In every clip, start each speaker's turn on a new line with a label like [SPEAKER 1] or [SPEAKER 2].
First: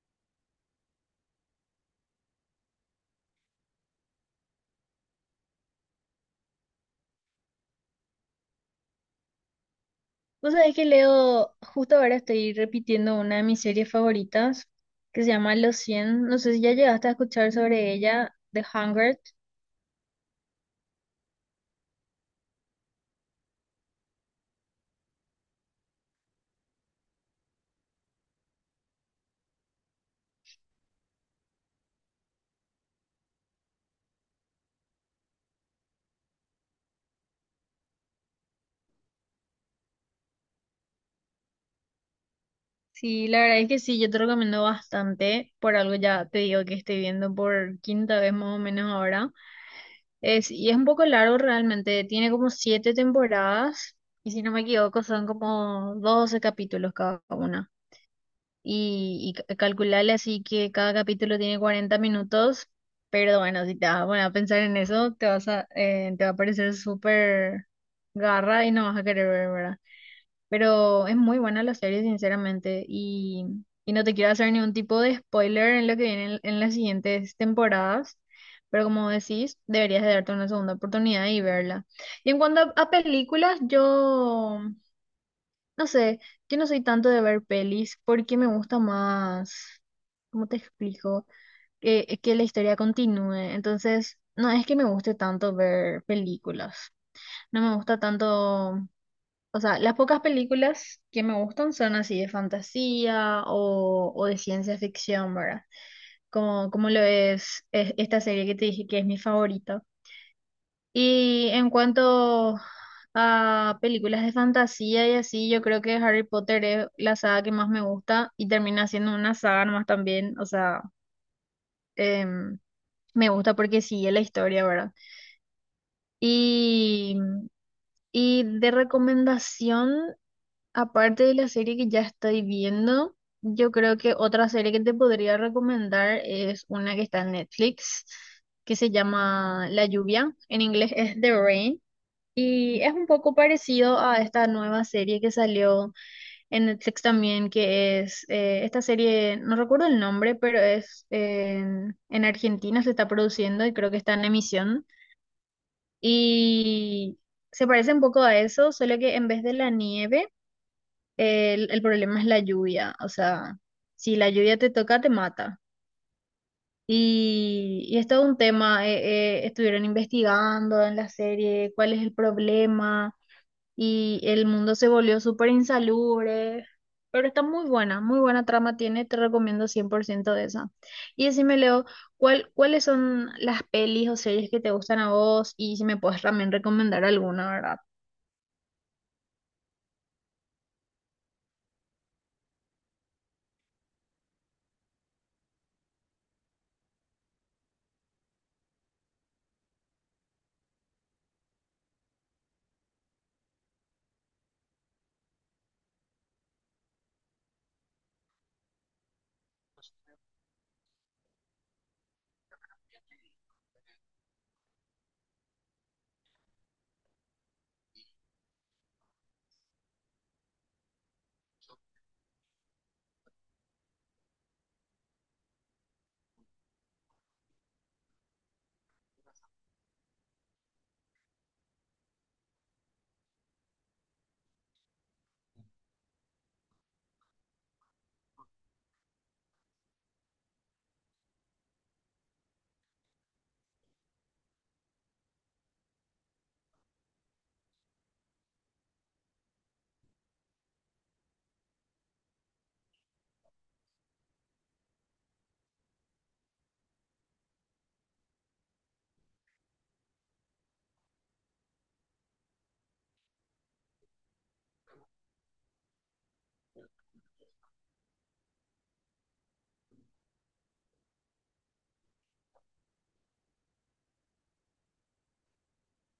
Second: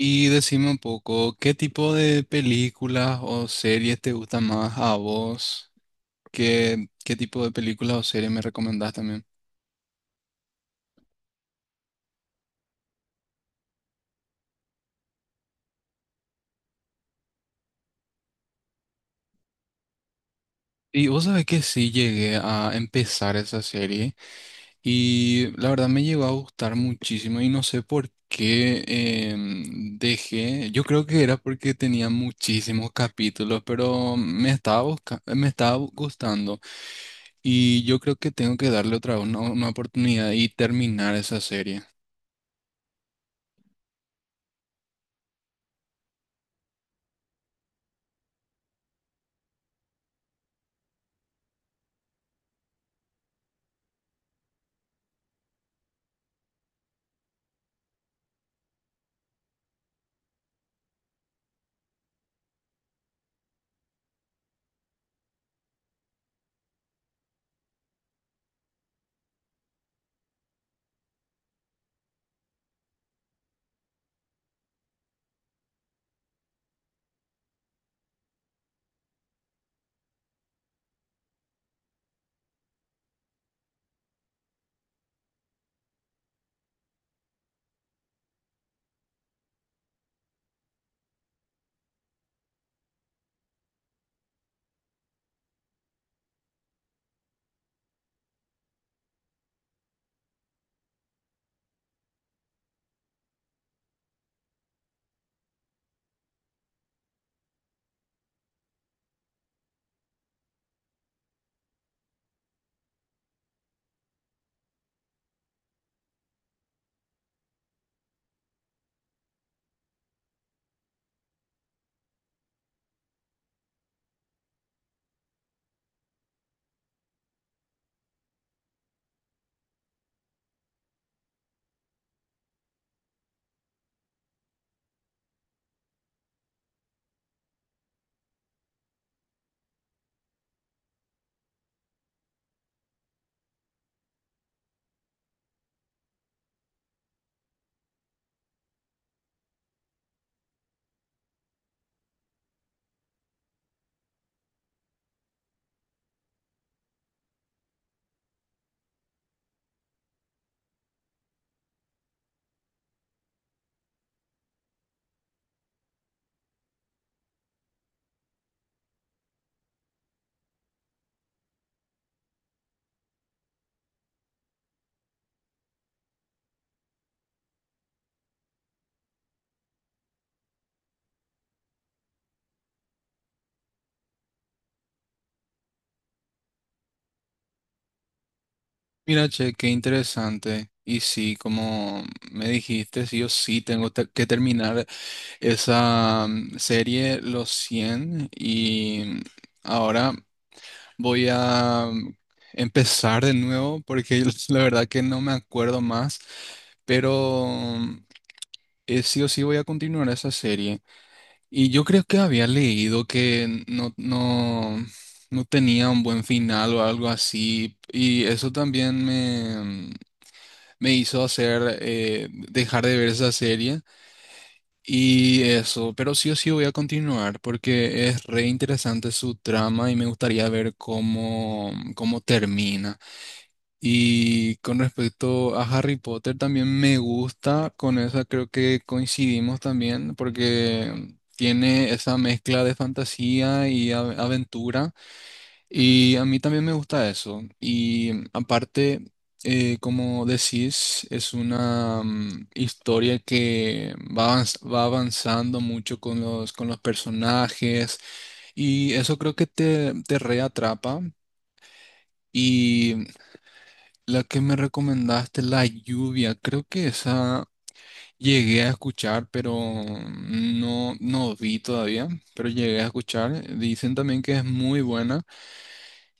[SPEAKER 1] Y decime un poco, ¿qué tipo de películas o series te gustan más a vos? ¿¿Qué tipo de películas o series me recomendás también?
[SPEAKER 2] Vos sabés que leo, justo ahora estoy repitiendo una de mis series favoritas que se llama Los cien. No sé si ya llegaste a escuchar sobre ella, The Hunger.
[SPEAKER 1] Y vos sabés que sí llegué a empezar esa serie y la verdad me llegó a gustar muchísimo y no sé por qué dejé. Yo creo que era porque tenía muchísimos capítulos, pero me estaba gustando y yo creo que tengo que darle otra vez una oportunidad y terminar esa serie.
[SPEAKER 2] Sí, la verdad es que sí, yo te recomiendo bastante. Por algo ya te digo que estoy viendo por quinta vez más o menos ahora. Es, y es un poco largo realmente, tiene como siete temporadas y si no me equivoco son como 12 capítulos cada una. Y calcularle así que cada capítulo tiene 40 minutos, pero bueno, si te vas a poner a pensar en eso, te vas a, te va a parecer súper garra y no vas a querer ver, ¿verdad? Pero es muy buena la serie, sinceramente, y no te quiero hacer ningún tipo de spoiler en lo que viene en las siguientes temporadas. Pero como decís, deberías de darte una segunda oportunidad y verla. Y en cuanto a películas, yo no sé, yo no soy tanto de ver pelis porque me gusta más, ¿cómo te explico? Que la historia continúe. Entonces, no es que me guste tanto ver películas. No me gusta tanto, o sea, las pocas películas que me gustan son así de fantasía o de ciencia ficción, ¿verdad? Como, como lo es esta serie que te dije que es mi favorita. Y en cuanto a películas de fantasía y así, yo creo que Harry Potter es la saga que más me gusta y termina siendo una saga nomás también, o sea, em, me gusta porque sigue la historia, ¿verdad? Y, y de recomendación, aparte de la serie que ya estoy viendo, yo creo que otra serie que te podría recomendar es una que está en Netflix, que se llama La Lluvia, en inglés es The Rain. Y es un poco parecido a esta nueva serie que salió en Netflix también, que es esta serie, no recuerdo el nombre, pero es en Argentina se está produciendo y creo que está en emisión. Y se parece un poco a eso, solo que en vez de la nieve, el problema es la lluvia. O sea, si la lluvia te toca, te mata. Y es todo un tema, estuvieron investigando en la serie cuál es el problema y el mundo se volvió súper insalubre, pero está muy buena trama tiene, te recomiendo 100% de esa. Y decime, Leo, ¿ cuáles son las pelis o series que te gustan a vos? Y si me puedes también recomendar alguna, ¿verdad?
[SPEAKER 1] Mira, che, qué interesante. Y sí, como me dijiste, sí, yo sí que terminar esa serie Los cien, y ahora voy a empezar de nuevo porque la verdad que no me acuerdo más, pero sí o sí voy a continuar esa serie. Y yo creo que había leído que no tenía un buen final o algo así y eso también me hizo hacer dejar de ver esa serie y eso, pero sí o sí voy a continuar porque es re interesante su trama y me gustaría ver cómo termina. Y con respecto a Harry Potter también me gusta, con esa creo que coincidimos también porque tiene esa mezcla de fantasía y aventura. Y a mí también me gusta eso. Y aparte, como decís, es una historia que va avanzando mucho con con los personajes y eso creo que te reatrapa. Y la que me recomendaste, La Lluvia, creo que esa llegué a escuchar, pero no vi todavía, pero llegué a escuchar. Dicen también que es muy buena.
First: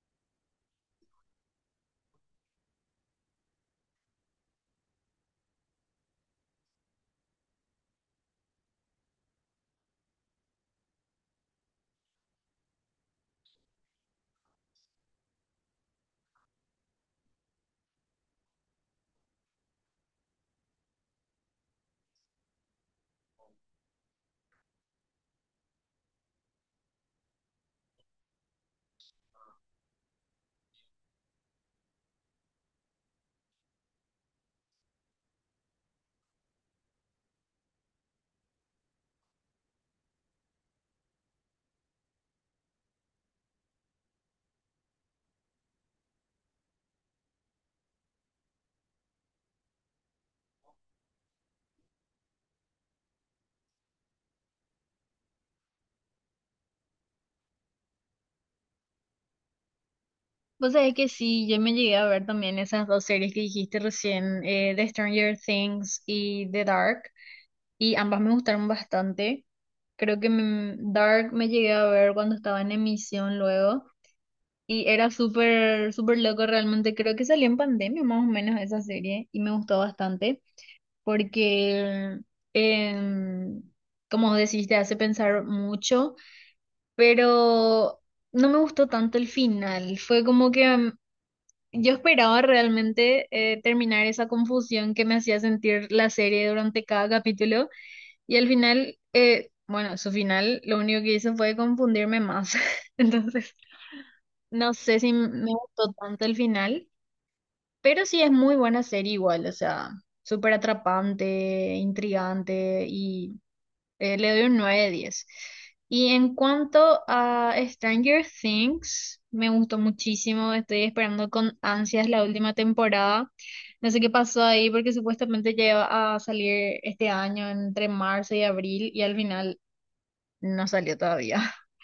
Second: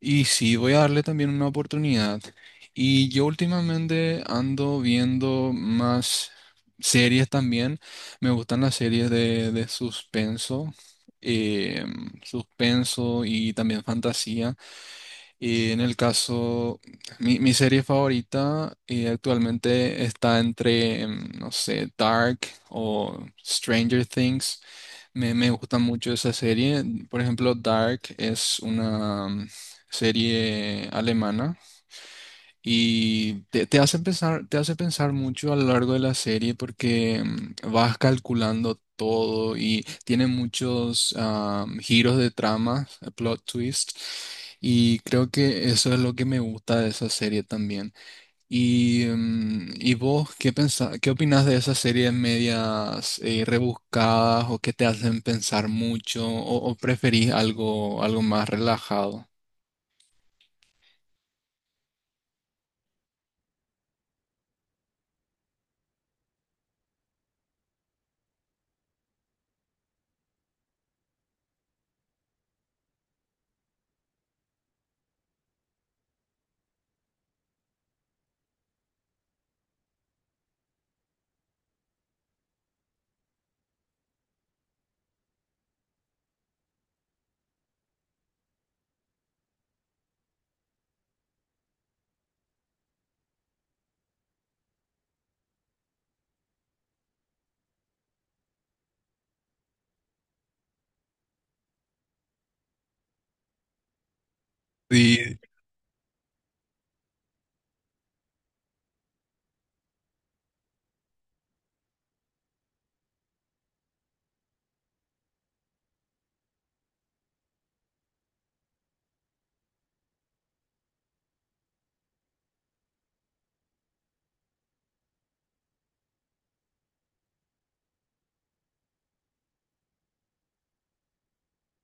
[SPEAKER 1] Y sí, voy a darle también una oportunidad. Y yo últimamente ando viendo más series también. Me gustan las series de suspenso, suspenso y también fantasía. Y en el caso, mi serie favorita actualmente está entre, no sé, Dark o Stranger Things. Me gusta mucho esa serie. Por ejemplo, Dark es una serie alemana y te hace pensar mucho a lo largo de la serie porque vas calculando todo y tiene muchos giros de trama, plot twist. Y creo que eso es lo que me gusta de esa serie también. Y, ¿y vos qué pensás, qué opinás de esas series medias rebuscadas o que te hacen pensar mucho o preferís algo, algo más relajado?
[SPEAKER 2] Vos sabés que sí, yo me llegué a ver también esas dos series que dijiste recién, The Stranger Things y The Dark, y ambas me gustaron bastante. Creo que mm, Dark me llegué a ver cuando estaba en emisión luego. Y era súper, súper loco realmente. Creo que salió en pandemia más o menos esa serie y me gustó bastante porque, em, como decís, te hace pensar mucho, pero no me gustó tanto el final. Fue como que yo esperaba realmente terminar esa confusión que me hacía sentir la serie durante cada capítulo y al final, bueno, su final lo único que hizo fue confundirme más. Entonces, no sé si
[SPEAKER 1] Sí,
[SPEAKER 2] me gustó tanto el final. Pero sí es muy buena serie igual, o sea, súper atrapante, intrigante y le doy un 9 de diez. Y en cuanto a Stranger Things, me gustó muchísimo, estoy esperando con ansias la última temporada. No sé qué pasó ahí porque supuestamente ya iba a salir este año entre marzo y abril y al final no salió todavía.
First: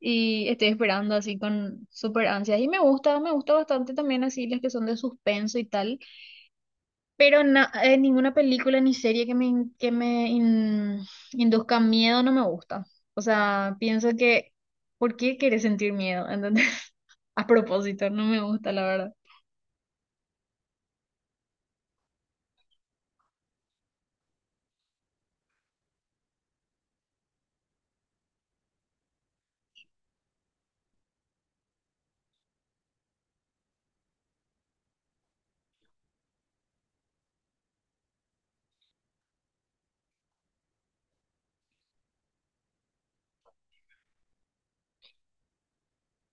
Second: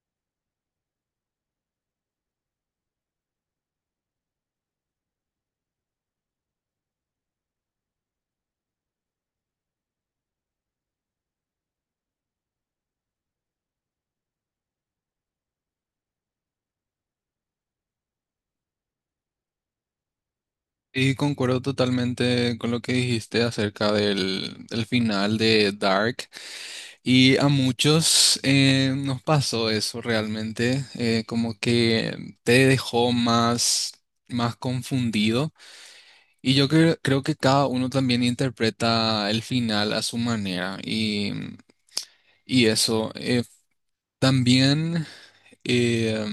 [SPEAKER 2] Y estoy esperando así con súper ansias. Y me gusta bastante también así las que son de suspenso y tal. Pero ninguna película ni serie que me induzca miedo no me gusta. O sea, pienso que, ¿por qué querés sentir miedo? ¿Entendés? A propósito, no me gusta, la verdad.
[SPEAKER 1] y concuerdo totalmente con lo que dijiste acerca del final de Dark. Y a muchos nos pasó eso realmente, como que te dejó más, más confundido. Y yo creo que cada uno también interpreta el final a su manera. Y eso también eh,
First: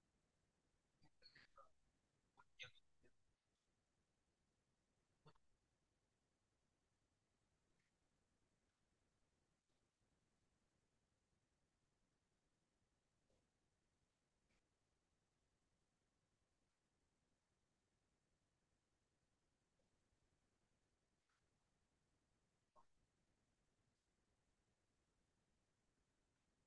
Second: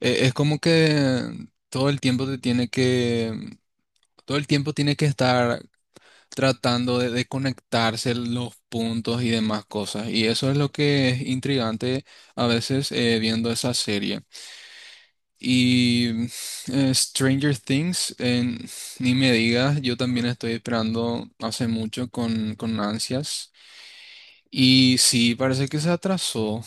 [SPEAKER 1] es como que todo el tiempo te tiene que... Todo el tiempo tiene que estar tratando de conectarse los puntos y demás cosas. Y eso es lo que es intrigante a veces viendo esa serie. Y Stranger Things, ni me digas, yo también estoy esperando hace mucho con ansias. Y sí, parece que se atrasó.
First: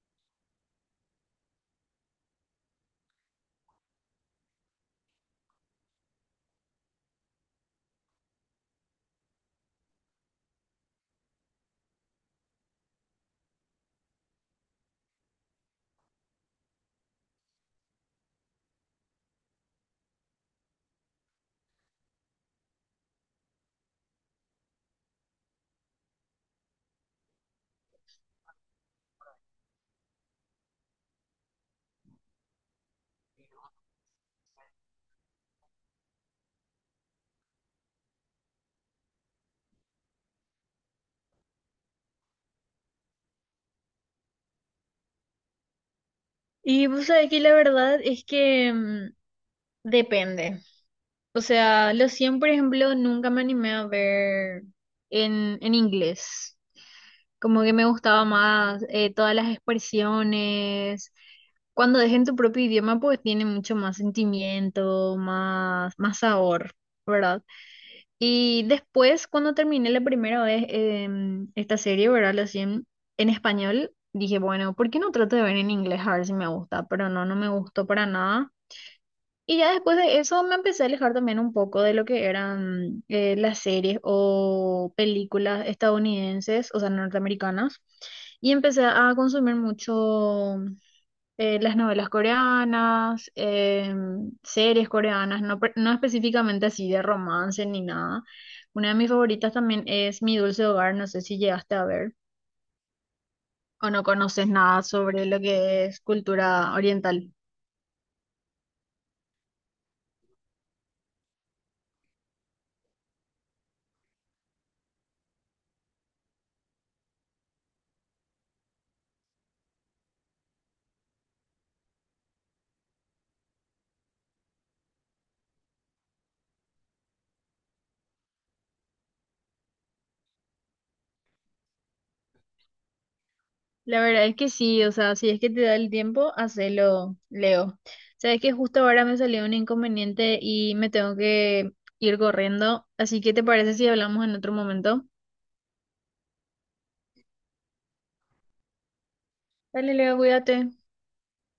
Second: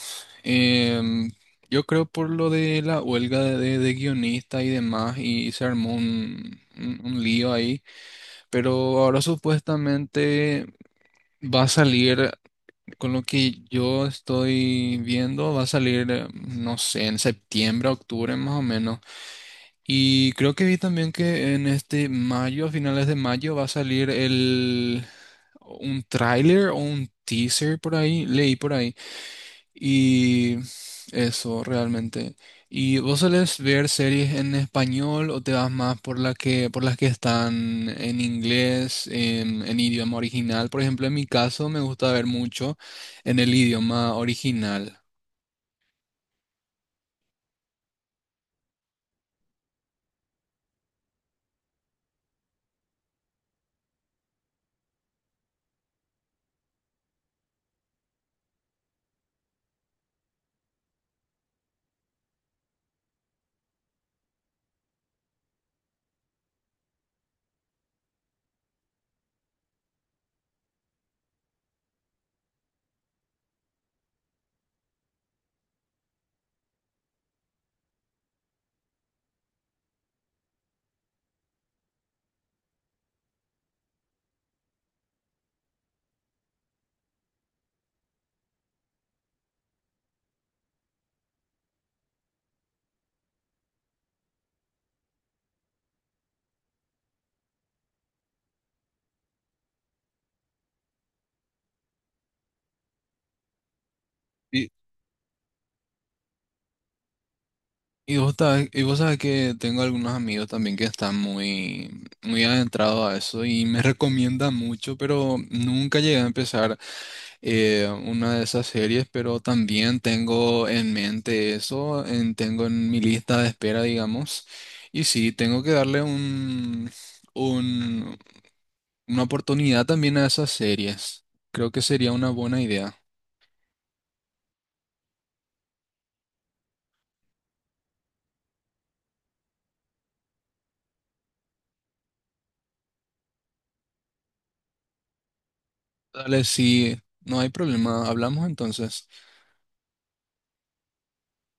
[SPEAKER 1] Em, yo creo por lo de la huelga de guionista y demás, y se armó un, un lío ahí. Pero ahora supuestamente va a salir, con lo que yo estoy viendo, va a salir, no sé, en septiembre, octubre más o menos. Y creo que vi también que en este mayo, a finales de mayo, va a salir un tráiler o un teaser por ahí, leí por ahí y eso realmente. ¿Y vos solés ver series en español o te vas más por la por las que están en inglés, en idioma original? Por ejemplo, en mi caso me gusta ver mucho en el idioma original.
[SPEAKER 2] Y pues aquí la verdad es que mm, depende. O sea, los 100, por ejemplo, nunca me animé a ver en inglés. Como que me gustaba más todas las expresiones. Cuando es tu propio idioma, pues tiene mucho más sentimiento, más, más sabor, ¿verdad? Y después, cuando terminé la primera vez esta serie, ¿verdad? Los 100 en español, dije, bueno, ¿por qué no trato de ver en inglés a ver si me gusta? Pero no, no me gustó para nada. Y ya después de eso me empecé a alejar también un poco de lo que eran las series o películas estadounidenses, o sea, norteamericanas, y empecé a consumir mucho las novelas coreanas, series coreanas, no, no específicamente así de romance ni nada. Una de mis favoritas también es Mi Dulce Hogar, no sé si llegaste a ver o no conoces
[SPEAKER 1] Y,
[SPEAKER 2] nada sobre lo que es cultura oriental.
[SPEAKER 1] y vos sabés que tengo algunos amigos también que están muy, muy adentrados a eso y me recomiendan mucho, pero nunca llegué a empezar una de esas series, pero también tengo en mente eso, tengo en mi lista de espera, digamos, y sí, tengo que darle un, un- una oportunidad también a esas series. Creo que sería una buena idea.
[SPEAKER 2] La verdad es que sí, o sea, si es que te da el tiempo, hacelo, Leo. Sabes que justo ahora me salió un inconveniente y me tengo que ir corriendo, así que ¿te parece si hablamos en otro momento?
[SPEAKER 1] Dale, sí, no hay problema, hablamos entonces.
[SPEAKER 2] Dale, Leo, cuídate.